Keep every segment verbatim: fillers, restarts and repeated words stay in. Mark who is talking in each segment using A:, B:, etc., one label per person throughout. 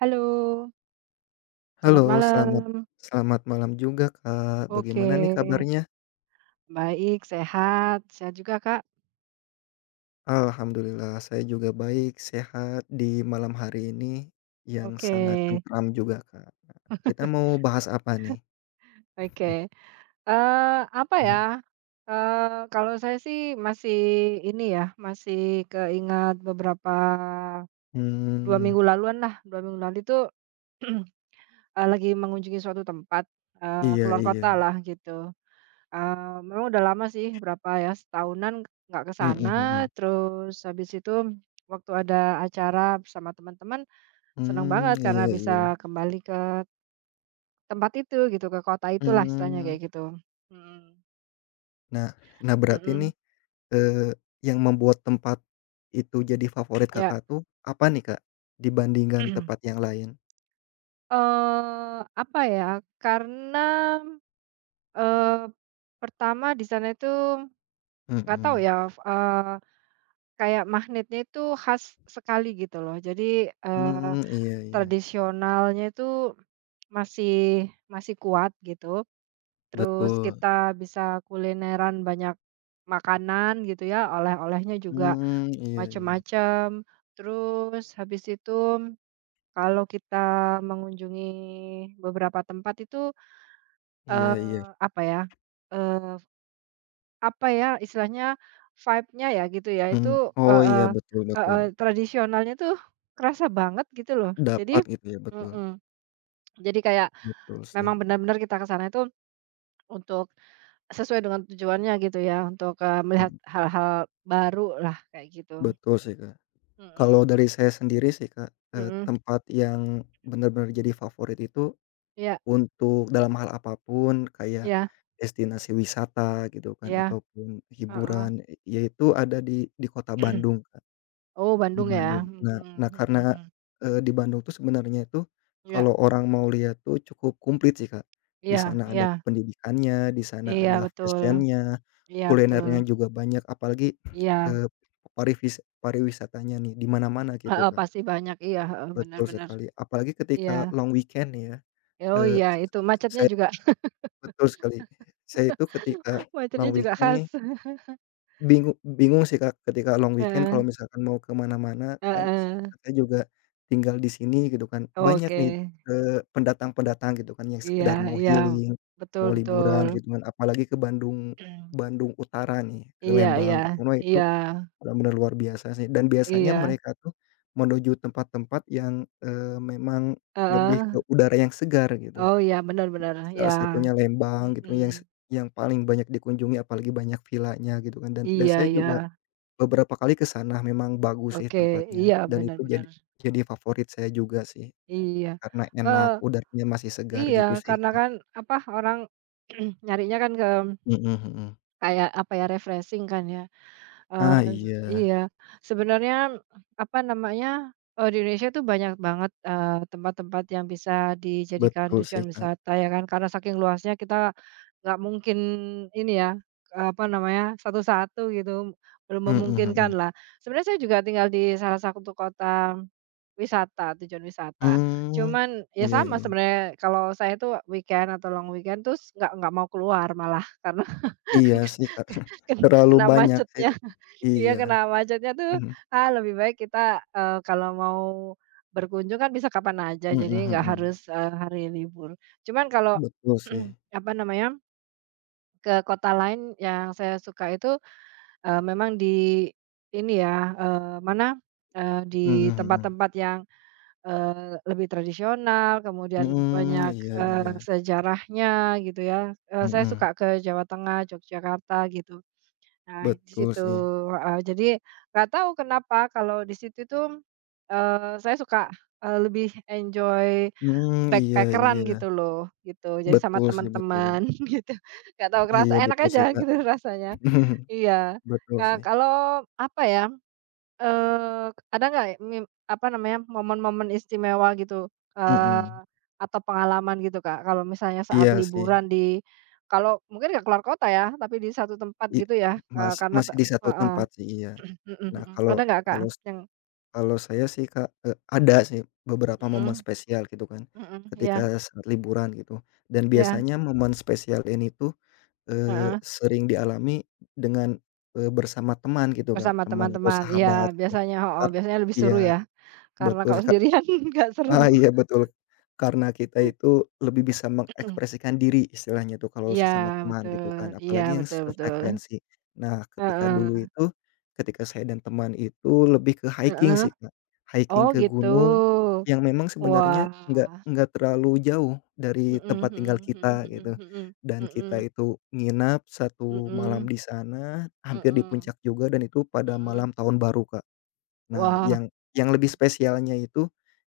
A: Halo, selamat
B: Halo, selamat
A: malam.
B: selamat malam juga, Kak.
A: Oke,
B: Bagaimana nih kabarnya?
A: baik, sehat. Sehat juga, Kak.
B: Alhamdulillah, saya juga baik, sehat di malam hari ini yang
A: Oke,
B: sangat tentram juga, Kak. Nah, kita mau bahas apa nih?
A: oke. Eh, apa ya. Eh, kalau saya sih masih ini ya, masih keingat beberapa dua
B: Hmm,
A: minggu laluan lah, dua minggu lalu itu, eee, lagi mengunjungi suatu tempat, eee,
B: iya
A: keluar
B: iya.
A: kota lah gitu. Eee, Memang udah lama sih, berapa ya, setahunan nggak ke
B: Hmm,
A: sana,
B: mhm.
A: terus habis itu waktu ada acara bersama teman-teman. Seneng
B: Mmm,
A: banget
B: iya
A: karena
B: iya.
A: bisa kembali ke tempat itu gitu, ke kota itulah istilahnya
B: Hmm,
A: kayak gitu. Mhm,
B: Nah nah berarti
A: mhm,
B: nih, eee, yang membuat tempat itu jadi favorit
A: ya.
B: Kakak tuh apa nih, Kak, dibandingkan tempat yang lain?
A: Eee, apa ya, karena, eee, pertama di sana itu nggak tahu
B: Hmm.
A: ya, eee, kayak magnetnya itu khas sekali gitu loh. Jadi, eee,
B: Mmm, iya iya.
A: tradisionalnya itu masih masih kuat gitu. Terus
B: Betul.
A: kita bisa kulineran banyak makanan gitu ya, oleh-olehnya juga
B: Mmm, iya iya.
A: macam-macam. Terus habis itu kalau kita mengunjungi beberapa tempat itu,
B: Iya iya,
A: eee, apa ya, eee, apa ya istilahnya, vibe-nya ya gitu ya, itu
B: mhm. Oh iya,
A: heeh,
B: betul betul.
A: heeh, tradisionalnya tuh kerasa banget gitu loh.
B: Dapat
A: Jadi
B: gitu ya, betul.
A: mhm, jadi kayak
B: Betul sih,
A: memang benar-benar kita ke sana itu untuk sesuai dengan tujuannya gitu ya, untuk, eee, melihat
B: mhm.
A: hal-hal baru lah kayak gitu.
B: Betul sih, Kak. Kalau
A: Mhm,
B: dari saya sendiri sih, Kak, eee,
A: mhm,
B: tempat yang bener-bener jadi favorit itu
A: ya,
B: untuk dalam hal apapun, kayak
A: iya
B: destinasi wisata gitu kan
A: iya.
B: ataupun
A: Heeh.
B: hiburan, yaitu ada di di Kota Bandung.
A: Oh,
B: Di
A: Bandung ya?
B: Bandung.
A: Mhm
B: Nah nah karena,
A: mhm mhm.
B: eee, di Bandung tuh sebenarnya itu
A: Iya
B: kalau orang mau lihat tuh cukup komplit sih, Kak. Di
A: iya
B: sana ada
A: iya
B: pendidikannya, di sana
A: iya
B: ada
A: betul,
B: fashion-nya,
A: iya betul.
B: kulinernya juga banyak, apalagi,
A: Iya,
B: eee, parivis pariwisatanya nih di mana-mana gitu,
A: heeh,
B: Kak.
A: pasti banyak, iya, heeh, benar
B: Betul
A: bener,
B: sekali, apalagi
A: iya.
B: ketika long weekend ya.
A: Oh
B: Eee,
A: iya
B: s s
A: itu macetnya
B: Saya
A: juga
B: betul sekali. Saya itu ketika
A: macetnya
B: long
A: juga
B: weekend
A: khas.
B: nih Bingung bingung sih, Kak, ketika long weekend kalau
A: Heeh
B: Mhm. misalkan mau ke mana-mana kan
A: heeh.
B: saya juga tinggal di sini gitu kan, banyak
A: Oke.
B: nih, eee, pendatang-pendatang gitu kan yang
A: Iya
B: sekedar mau
A: iya,
B: healing,
A: betul
B: mau
A: betul.
B: liburan gitu kan, apalagi ke Bandung Bandung Utara nih, ke
A: Iya iya
B: Lembang gitu kan. Wah itu
A: iya
B: bener-bener luar biasa sih dan biasanya
A: iya,
B: mereka tuh menuju tempat-tempat yang, eee, memang lebih
A: heeh.
B: ke udara yang segar gitu.
A: Oh iya benar bener, iya.
B: Salah satunya Lembang gitu
A: Mhm.
B: yang se yang paling banyak dikunjungi, apalagi banyak villanya gitu kan, dan dan
A: Iya
B: saya juga
A: iya.
B: beberapa kali ke sana, memang bagus sih
A: Oke,
B: tempatnya
A: iya
B: dan itu
A: benar-benar.
B: jadi jadi favorit saya juga sih
A: Iya,
B: karena enak,
A: eee,
B: udaranya masih segar
A: iya,
B: gitu sih,
A: karena
B: Kak.
A: kan, apa, orang nyarinya kan ke
B: Mhm mhm.
A: kayak, apa ya, refreshing kan ya.
B: Ah,
A: Eee, z
B: iya,
A: iya, sebenarnya, apa namanya, eee, di Indonesia tuh banyak banget, eee, tempat-tempat yang bisa dijadikan
B: betul
A: tujuan
B: sih, Kak.
A: wisata ya kan, karena saking luasnya kita nggak mungkin ini ya, eee, apa namanya, satu-satu gitu, belum
B: Mhm
A: memungkinkan
B: mhm.
A: lah. Sebenarnya saya juga tinggal di salah satu kota wisata, tujuan wisata.
B: Mmm,
A: Cuman, ya
B: iya
A: sama
B: iya.
A: sebenarnya kalau saya tuh weekend atau long weekend tuh nggak nggak mau keluar malah karena
B: Iya
A: ken
B: sih, Kak.
A: ken
B: Terlalu
A: kena
B: banyak sih
A: macetnya.
B: itu.
A: Iya
B: Iya.
A: kena macetnya tuh,
B: Mhm.
A: ah, lebih baik kita, eee, kalau mau berkunjung kan bisa kapan aja, jadi
B: Mhm
A: nggak
B: mhm.
A: harus, eee, hari libur. Cuman kalau
B: Betul sih.
A: apa namanya, ke kota lain yang saya suka itu, eee, memang di ini ya, eee, mana, eee, di
B: Mhm mhm.
A: tempat-tempat yang, eee, lebih tradisional, kemudian
B: Mhm,
A: banyak,
B: iya
A: eee,
B: iya.
A: sejarahnya gitu ya. Eee, saya
B: Mhm.
A: suka ke Jawa Tengah, Yogyakarta gitu. Nah, di
B: Betul
A: situ,
B: sih.
A: heeh. Jadi, nggak tahu kenapa kalau di situ tuh, eee, saya suka, eee, lebih enjoy
B: Mmm, iya
A: backpacker-an
B: iya.
A: gitu loh, gitu. Jadi sama
B: Betul sih, betul.
A: teman-teman gitu, nggak tahu kerasa
B: Iya,
A: enak
B: betul
A: aja
B: sih, Kak.
A: gitu rasanya. Iya.
B: Betul
A: Eee,
B: sih,
A: kalau apa ya. Eee, ada nggak ya mim apa namanya, momen-momen istimewa gitu,
B: mhm,
A: eee, atau pengalaman gitu, Kak, kalau misalnya saat
B: iya sih,
A: liburan di kalau mungkin nggak keluar kota ya, tapi di satu tempat
B: i
A: gitu ya, eee,
B: mas
A: karena te
B: masih di satu
A: heeh,
B: tempat sih, iya.
A: mhm
B: Nah
A: mhm.
B: kalau
A: Ada nggak, Kak,
B: kalau s
A: yang
B: kalau saya sih Kak, eee, ada sih beberapa momen
A: mhm
B: spesial gitu kan,
A: mhm, iya
B: ketika saat liburan gitu, dan
A: iya,
B: biasanya momen spesial ini tuh, eee,
A: heeh,
B: sering dialami dengan, eee, bersama teman gitu Kak,
A: bersama
B: teman atau
A: teman-teman. Iya,
B: sahabat gitu.
A: biasanya heeh,
B: kar
A: biasanya lebih seru
B: iya,
A: ya, karena
B: betul
A: kalau
B: sih, Kak.
A: sendirian nggak
B: Ah,
A: seru.
B: iya betul. Karena kita itu lebih bisa mengekspresikan diri istilahnya tuh kalau
A: Iya,
B: sesama teman gitu
A: betul,
B: kan,
A: iya,
B: apalagi yang
A: betul betul.
B: sefrekuensi. Nah, ketika dulu
A: Heeh
B: itu, ketika saya dan teman itu lebih ke hiking
A: heeh.
B: sih, Kak.
A: Oh,
B: Hiking ke
A: gitu.
B: gunung yang memang sebenarnya
A: Wah,
B: nggak nggak terlalu jauh dari
A: mhm
B: tempat tinggal
A: mhm
B: kita
A: mhm
B: gitu,
A: mhm
B: dan kita
A: mhm
B: itu nginap
A: mhm
B: satu malam
A: mhm
B: di sana, hampir di
A: mhm
B: puncak juga, dan itu pada
A: mhm.
B: malam tahun baru, Kak. Nah,
A: Wah,
B: yang yang lebih spesialnya itu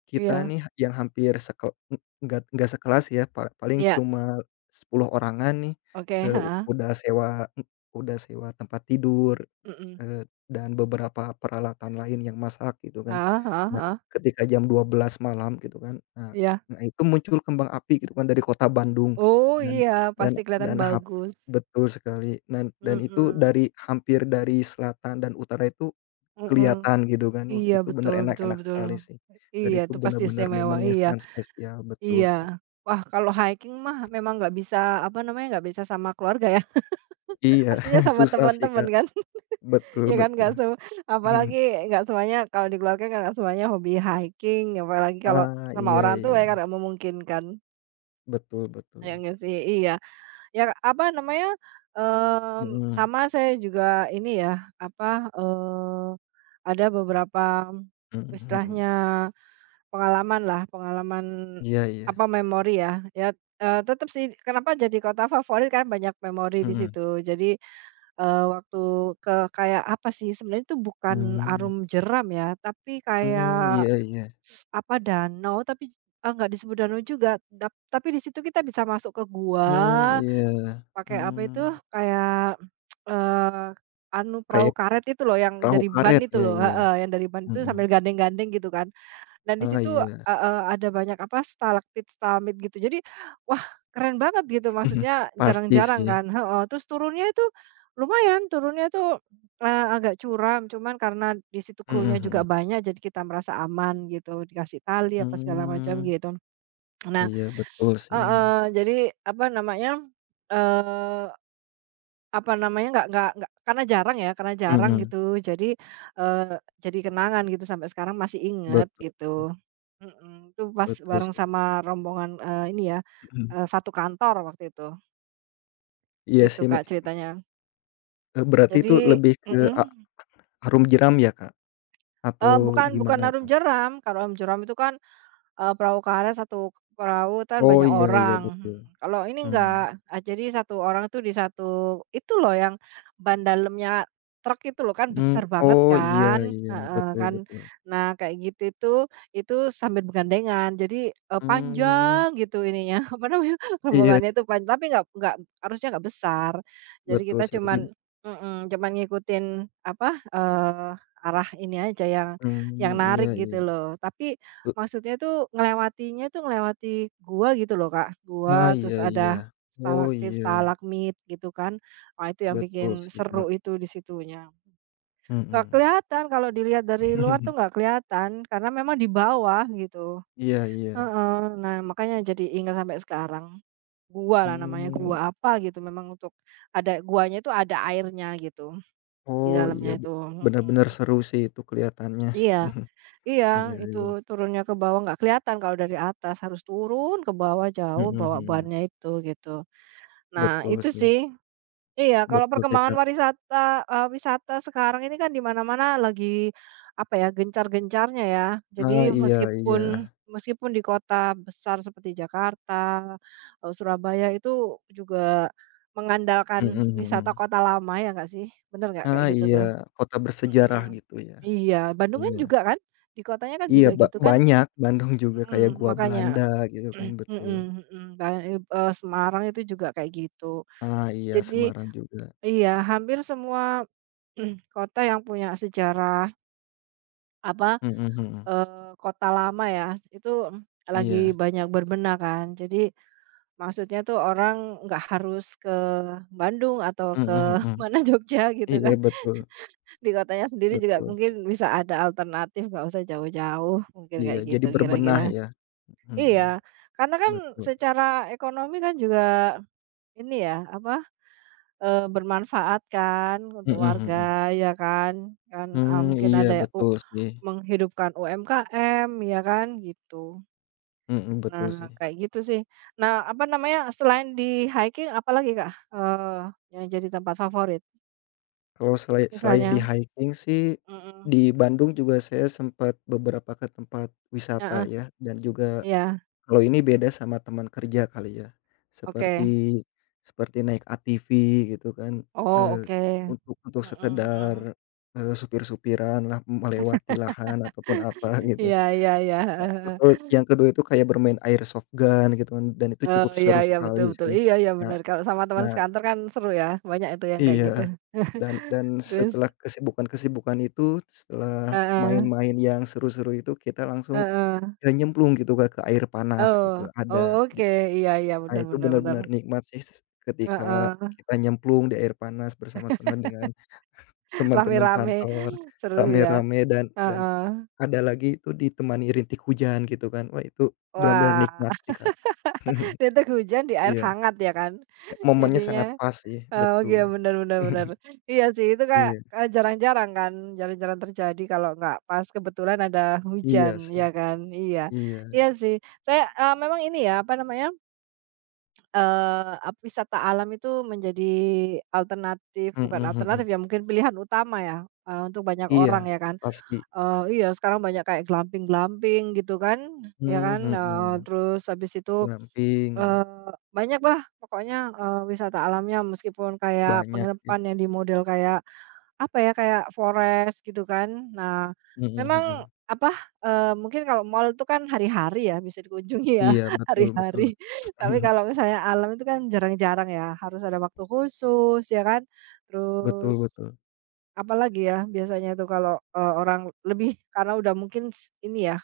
B: kita
A: iya
B: nih yang hampir seke e enggak enggak sekelas ya, pa paling
A: iya,
B: cuma sepuluh orangan nih,
A: oke,
B: eee,
A: heeh,
B: udah sewa e udah sewa tempat tidur,
A: mhm,
B: eee, dan beberapa peralatan lain yang masak gitu kan.
A: heeh heeh
B: Nah,
A: heeh,
B: ketika jam dua belas malam gitu kan, nah
A: iya.
B: nah itu muncul kembang api gitu kan dari kota Bandung,
A: Oh,
B: dan
A: iya,
B: dan
A: pasti kelihatan
B: dan hap
A: bagus,
B: betul sekali, dan dan itu
A: mhm
B: dari hampir dari selatan dan utara itu
A: mhm,
B: kelihatan gitu kan, wah
A: iya,
B: itu bener
A: betul betul
B: enak-enak
A: betul,
B: sekali sih, dan
A: iya,
B: itu
A: itu pasti
B: bener-bener
A: istimewa,
B: momen yang
A: iya
B: sangat spesial,
A: iya.
B: betul sih.
A: Wah, kalau hiking mah memang nggak bisa, apa namanya, nggak bisa sama keluarga ya,
B: Iya,
A: pastinya sama
B: susah sih
A: teman-teman
B: Kak,
A: kan?
B: betul
A: Ya kan
B: betul.
A: nggak se apalagi nggak semuanya kalau dikeluarkan kan nggak semuanya hobi hiking, apalagi kalau
B: Ah,
A: sama
B: iya
A: orang tua
B: iya,
A: ya karena memungkinkan.
B: betul betul.
A: Ya nggak sih? Iya. Ya apa namanya, mmm,
B: Mhm,
A: sama saya juga ini ya, apa, eee, ada beberapa
B: mhm mhm.
A: istilahnya pengalaman lah, pengalaman
B: Iya iya,
A: apa, memori ya. Ya, eee, tetep sih kenapa jadi kota favorit karena banyak memori di
B: mhm,
A: situ. Jadi Eee, waktu ke kayak apa sih, sebenarnya itu bukan
B: mmm,
A: arum jeram ya, tapi
B: mhm,
A: kayak
B: iya iya,
A: apa, danau tapi eee, nggak disebut danau juga, dap tapi di situ kita bisa masuk ke
B: mmm,
A: gua,
B: iya,
A: pakai apa itu,
B: mhm.
A: kayak, eee, anu perahu
B: Kayak
A: karet itu loh yang
B: perahu
A: dari ban
B: karet,
A: itu
B: ya
A: loh
B: iya,
A: heeh, yang dari ban itu
B: mhm,
A: sambil gandeng-gandeng gitu kan. Dan di
B: ah,
A: situ,
B: iya,
A: heeh, ada banyak, apa, stalaktit-stalagmit gitu. Jadi, wah keren banget gitu, maksudnya
B: pasti
A: jarang-jarang
B: sih,
A: kan heeh, terus turunnya itu lumayan, turunnya tuh, eee, agak curam, cuman karena di situ
B: mhm
A: krunya juga
B: mhm,
A: banyak, jadi kita merasa aman gitu, dikasih tali apa segala macam
B: mmm,
A: gitu. Nah
B: iya betul sih,
A: heeh, jadi, apa namanya, eee apa namanya, nggak nggak nggak karena jarang ya, karena jarang
B: mhm.
A: gitu. Jadi, eee, jadi kenangan gitu sampai sekarang masih inget
B: Betul,
A: gitu. Mhm, itu pas
B: betul
A: bareng
B: sih,
A: sama rombongan, eee, ini ya,
B: mhm,
A: eee, satu kantor waktu itu,
B: iya
A: gitu
B: sih me
A: Kak ceritanya.
B: eee, berarti itu
A: Jadi
B: lebih ke a
A: mhm,
B: harum jeram ya, Kak?
A: eee,
B: Atau
A: bukan bukan
B: gimana,
A: arum
B: Kak?
A: jeram, kalau arum jeram itu kan, Eee, perahu karet, satu perahu kan
B: Oh,
A: banyak
B: iya iya
A: orang, mhm,
B: betul,
A: kalau ini
B: mmm,
A: enggak, eee, jadi satu orang tuh di satu itu loh yang ban dalamnya truk itu loh kan
B: mhm,
A: besar banget
B: oh, iya
A: kan,
B: iya,
A: heeh,
B: betul
A: kan.
B: betul,
A: Nah kayak gitu itu, itu sambil bergandengan jadi, eee,
B: mmm,
A: panjang gitu ininya, apa namanya,
B: iya,
A: rombongannya itu panjang, tapi nggak nggak harusnya nggak besar. Jadi
B: betul
A: kita
B: sih
A: cuman
B: lebih,
A: mhm, cuman ngikutin apa, eee, arah ini aja yang yang
B: mmm,
A: narik
B: iya
A: gitu
B: iya,
A: loh. Tapi
B: be
A: maksudnya tuh ngelewatinya tuh ngelewati gua gitu loh, Kak. Gua,
B: ah,
A: terus
B: iya iya,
A: ada
B: oh,
A: stalaktit,
B: iya,
A: stalagmit gitu kan. Wah, itu yang
B: betul
A: bikin
B: sih, Kak,
A: seru itu di situnya. Nggak
B: mhm,
A: kelihatan kalau dilihat dari luar tuh nggak kelihatan karena memang di bawah gitu.
B: iya iya,
A: Heeh. Nah, makanya jadi ingat sampai sekarang. Gua lah namanya,
B: mmm,
A: gua apa gitu memang untuk ada guanya itu ada airnya gitu di
B: oh, iya,
A: dalamnya
B: be
A: itu,
B: bener-bener
A: mhm.
B: seru sih itu kelihatannya,
A: Iya. Iya,
B: iya
A: itu
B: iya,
A: turunnya ke bawah nggak kelihatan kalau dari atas, harus turun ke bawah jauh
B: mhm
A: bawa
B: mhm.
A: bannya itu gitu. Nah
B: Betul
A: itu
B: sih,
A: sih, iya kalau
B: betul sih,
A: perkembangan
B: Kak.
A: warisata eee, wisata sekarang ini kan di mana-mana lagi apa ya, gencar-gencarnya ya. Jadi
B: Ah, iya
A: meskipun
B: iya,
A: meskipun di kota besar seperti Jakarta, eee, Surabaya itu juga mengandalkan
B: mhm
A: wisata
B: mhm.
A: kota lama ya nggak sih? Bener nggak kayak
B: Ah,
A: gitu
B: iya,
A: tuh?
B: kota bersejarah
A: Mhm.
B: gitu ya.
A: Iya, Bandung kan
B: Iya
A: juga kan? Di kotanya kan
B: iya,
A: juga
B: ba
A: gitu kan.
B: banyak Bandung juga kayak
A: Mhm,
B: Gua
A: makanya,
B: Belanda gitu kan, betul.
A: mhm mhm, dan ib Semarang itu juga kayak gitu.
B: Ah, iya,
A: Jadi
B: Semarang juga.
A: iya, hampir semua kota yang punya sejarah, apa,
B: Mhm mhm.
A: eee, kota lama ya, itu lagi
B: Iya,
A: banyak berbenah kan. Jadi maksudnya tuh orang nggak harus ke Bandung atau ke
B: mhm mhm.
A: mana, Jogja gitu
B: Iya,
A: kan,
B: betul
A: di kotanya sendiri juga
B: betul.
A: mungkin bisa ada alternatif, nggak usah jauh-jauh, mungkin
B: Iya,
A: kayak
B: jadi
A: gitu
B: berbenah
A: kira-kira.
B: ya. Mhm,
A: Iya, karena kan
B: betul.
A: secara ekonomi kan juga ini ya, apa, eee, bermanfaat kan untuk
B: Mhm mhm.
A: warga ya kan, kan, eee,
B: Mmm,
A: mungkin
B: iya
A: ada u
B: betul sih.
A: menghidupkan U M K M ya kan gitu.
B: Mhm, betul
A: Nah
B: sih.
A: kayak gitu sih. Nah apa namanya, selain di hiking apalagi Kak, eee, yang jadi tempat favorit?
B: Kalau selai selain di
A: Misalnya
B: hiking sih,
A: mhm,
B: di Bandung juga saya sempat beberapa ke tempat
A: heeh,
B: wisata ya, dan juga
A: iya,
B: kalau ini beda sama teman kerja kali ya,
A: oke.
B: seperti seperti naik A T V gitu kan,
A: Oh
B: eee,
A: oke,
B: untuk untuk
A: mhm
B: sekedar,
A: mhm.
B: eee, supir lah melewati lahan ataupun apa gitu.
A: Iya iya iya, heeh heeh.
B: Atau yang kedua itu kayak bermain airsoft gun gitu kan, dan itu
A: Oh,
B: cukup
A: iya
B: seru
A: iya, betul
B: sekali
A: betul.
B: sih.
A: Iya iya,
B: Nah
A: benar kalau sama teman
B: nah
A: sekantor kan seru ya, banyak itu yang kayak
B: iya.
A: gitu.
B: Dan dan
A: Terus
B: setelah kesibukan-kesibukan itu, setelah
A: heeh,
B: main-main yang seru-seru itu, kita langsung,
A: heeh.
B: eee, nyemplung gitu Kak, ke air panas
A: Oh
B: gitu,
A: oh,
B: ada di
A: oke, iya iya,
B: nah
A: benar
B: itu
A: benar benar
B: benar-benar nikmat sih s ketika
A: heeh.
B: kita nyemplung di air panas bersama-sama dengan teman-teman
A: Rame-rame,
B: kantor,
A: seru ya,
B: rame-rame, dan dan
A: heeh.
B: ada lagi itu ditemani rintik hujan gitu kan, wah itu benar-benar
A: Wah,
B: nikmat sih Kak.
A: itu hujan di air
B: Iya,
A: hangat ya kan
B: e momennya
A: jadinya.
B: sangat pas sih,
A: Oh,
B: betul.
A: iya, benar-benar benar. Benar. Iya sih, itu kayak
B: Iya,
A: kayak jarang-jarang kan, jarang-jarang terjadi kalau nggak pas kebetulan ada
B: iya
A: hujan,
B: sih,
A: ya kan? Iya.
B: iya,
A: Iya sih. Saya, eee, memang ini ya, apa namanya, eee, ap wisata alam itu menjadi alternatif bukan
B: mhm
A: alternatif
B: mhm.
A: ya, mungkin pilihan utama ya, eee, untuk banyak
B: Iya,
A: orang ya kan.
B: pasti.
A: Eee, iya, sekarang banyak kayak glamping-glamping gitu kan, ya
B: Mmm,
A: kan? Heeh,
B: mhm.
A: terus habis itu
B: Glamping ya,
A: Eee, banyak lah pokoknya, eee, wisata alamnya meskipun kayak
B: banyak sih.
A: penginapan yang di model kayak, apa ya, kayak forest gitu kan. Nah,
B: Mhm
A: memang
B: mhm.
A: apa, eee, mungkin kalau mall itu kan hari-hari ya bisa dikunjungi ya,
B: Iya, betul betul.
A: hari-hari. Tapi kalau misalnya alam itu kan jarang-jarang ya, harus ada waktu khusus ya kan.
B: Betul
A: Terus
B: betul.
A: apalagi ya biasanya itu kalau, eee, orang lebih karena udah mungkin s ini ya,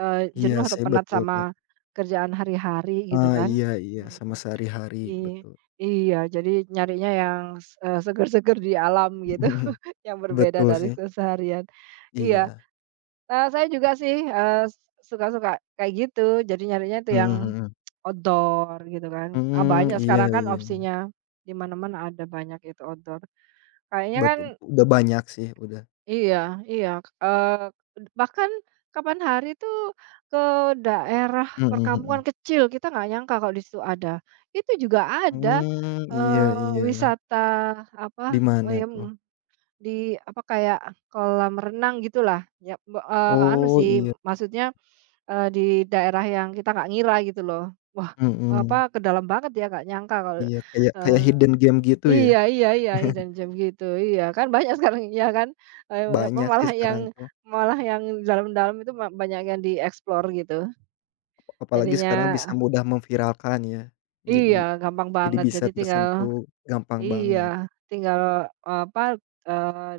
A: eee,
B: Iya
A: jenuh atau
B: sih,
A: penat
B: betul, Kak.
A: sama kerjaan hari-hari gitu
B: Ah,
A: kan.
B: iya iya, sama
A: Mhm.
B: sehari-hari,
A: Gi
B: betul.
A: iya, jadi nyarinya yang, s eee, seger-seger di alam gitu, yang berbeda
B: Betul
A: dari
B: sih,
A: keseharian. Iya,
B: iya.
A: eee, saya juga sih, eee, s suka-suka kayak gitu, jadi nyarinya itu
B: Mhm
A: yang
B: mhm.
A: outdoor gitu kan. Ah,
B: Mhm,
A: banyak
B: iya
A: sekarang kan
B: iya.
A: opsinya, di mana-mana ada banyak itu outdoor. Kayaknya kan
B: Betul, udah banyak sih, udah.
A: iya iya, eee, bahkan kapan hari itu ke daerah
B: Mhm
A: perkampungan
B: mhm.
A: kecil, kita nggak nyangka kalau di situ ada. Itu juga ada,
B: Mmm, iya
A: eee,
B: iya.
A: wisata apa,
B: Di mana tuh?
A: mmm, di apa, kayak kolam renang gitulah, ya, be eee, anu
B: Oh,
A: sih,
B: iya.
A: maksudnya, eee, di daerah yang kita nggak ngira gitu loh. Wah, apa,
B: Mhm.
A: ke dalam banget ya, nggak nyangka kalau,
B: Iya, kayak kayak
A: eee
B: hidden game gitu ya?
A: iya iya iya hidden gem gitu, iya, kan banyak sekarang ya kan, eee, apa,
B: Banyak sih
A: malah yang
B: sekarang tuh.
A: malah yang dalam-dalam itu ma banyak yang dieksplor gitu.
B: Apalagi
A: Jadinya
B: sekarang bisa mudah memviralkan ya.
A: iya,
B: Jadi
A: gampang
B: jadi
A: banget,
B: bisa
A: jadi tinggal
B: tersentuh gampang
A: iya,
B: banget.
A: tinggal, eee, apa, eee,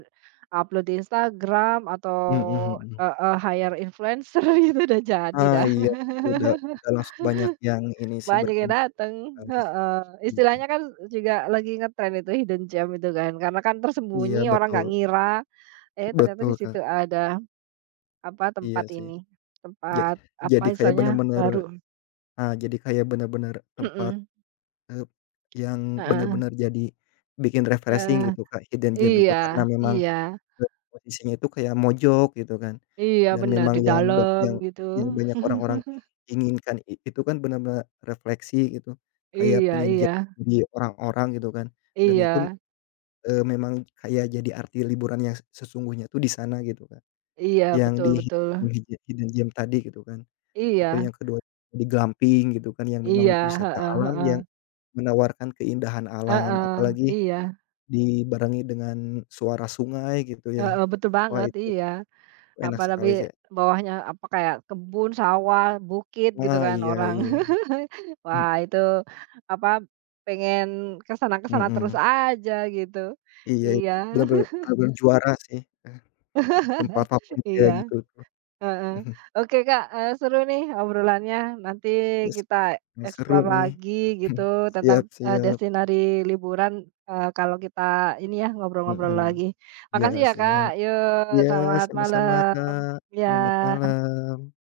A: upload di Instagram atau,
B: Mhm mhm.
A: heeh, hire influencer gitu udah jadi
B: Ah,
A: dah,
B: iya, udah udah langsung banyak yang ini sih
A: banyak yang
B: berkunjung
A: dateng,
B: kali sih.
A: heeh.
B: Iya
A: Istilahnya kan juga lagi ngetren itu hidden gem itu kan, karena kan tersembunyi,
B: iya,
A: orang
B: betul
A: nggak ngira, eh ternyata di
B: betul, Kak.
A: situ ada. Apa,
B: Iya
A: tempat
B: sih.
A: ini,
B: Ja
A: tempat apa
B: jadi kayak
A: misalnya
B: bener-bener,
A: baru
B: ah, jadi kayak bener-bener tempat,
A: mhm,
B: eee, yang
A: heeh,
B: bener-bener jadi bikin refreshing
A: heeh,
B: gitu, Kak. Hidden gem itu
A: iya
B: karena memang
A: iya
B: ke posisinya itu kayak mojok gitu kan,
A: iya,
B: dan
A: benar
B: memang
A: di
B: yang ba
A: dalam
B: yang
A: gitu,
B: yang banyak orang-orang inginkan i itu kan benar-benar refleksi gitu, kayak
A: iya
B: pengen
A: iya
B: jauh dari orang-orang gitu kan, dan itu,
A: iya
B: eee, memang kayak jadi arti liburan yang sesungguhnya tuh di sana gitu Kak,
A: iya,
B: yang
A: betul
B: di
A: betul,
B: hiji hidden gem tadi gitu kan, atau
A: iya
B: yang kedua di glamping gitu kan, yang
A: iya,
B: memang wisata
A: heeh
B: alam
A: heeh,
B: yang menawarkan keindahan alam,
A: heeh,
B: apalagi
A: iya,
B: dibarengi dengan suara sungai gitu ya,
A: heeh, betul
B: wah
A: banget,
B: itu
A: iya.
B: enak
A: Apa lebih
B: sekali sih.
A: bawahnya apa kayak kebun, sawah, bukit gitu
B: Ah,
A: kan
B: iya
A: orang.
B: iya, mhm
A: Wah itu apa, pengen ke sana ke sana terus
B: mhm,
A: aja gitu.
B: iya
A: Iya
B: itu bener-bener bener-bener juara sih, eh, tempat favorit
A: iya,
B: kayak gitu tuh,
A: heeh.
B: mhm,
A: Oke Kak, eee, seru nih obrolannya nanti
B: iya sih,
A: kita
B: wah seru
A: explore
B: nih,
A: lagi gitu tentang,
B: siap
A: eee,
B: siap,
A: destinasi liburan, eee, kalau kita ini ya ngobrol-ngobrol
B: mhm,
A: lagi.
B: iya
A: Makasih ya Kak,
B: siap,
A: yuk
B: iya
A: selamat
B: sama-sama
A: malam.
B: Kak, selamat
A: Ya.
B: malam.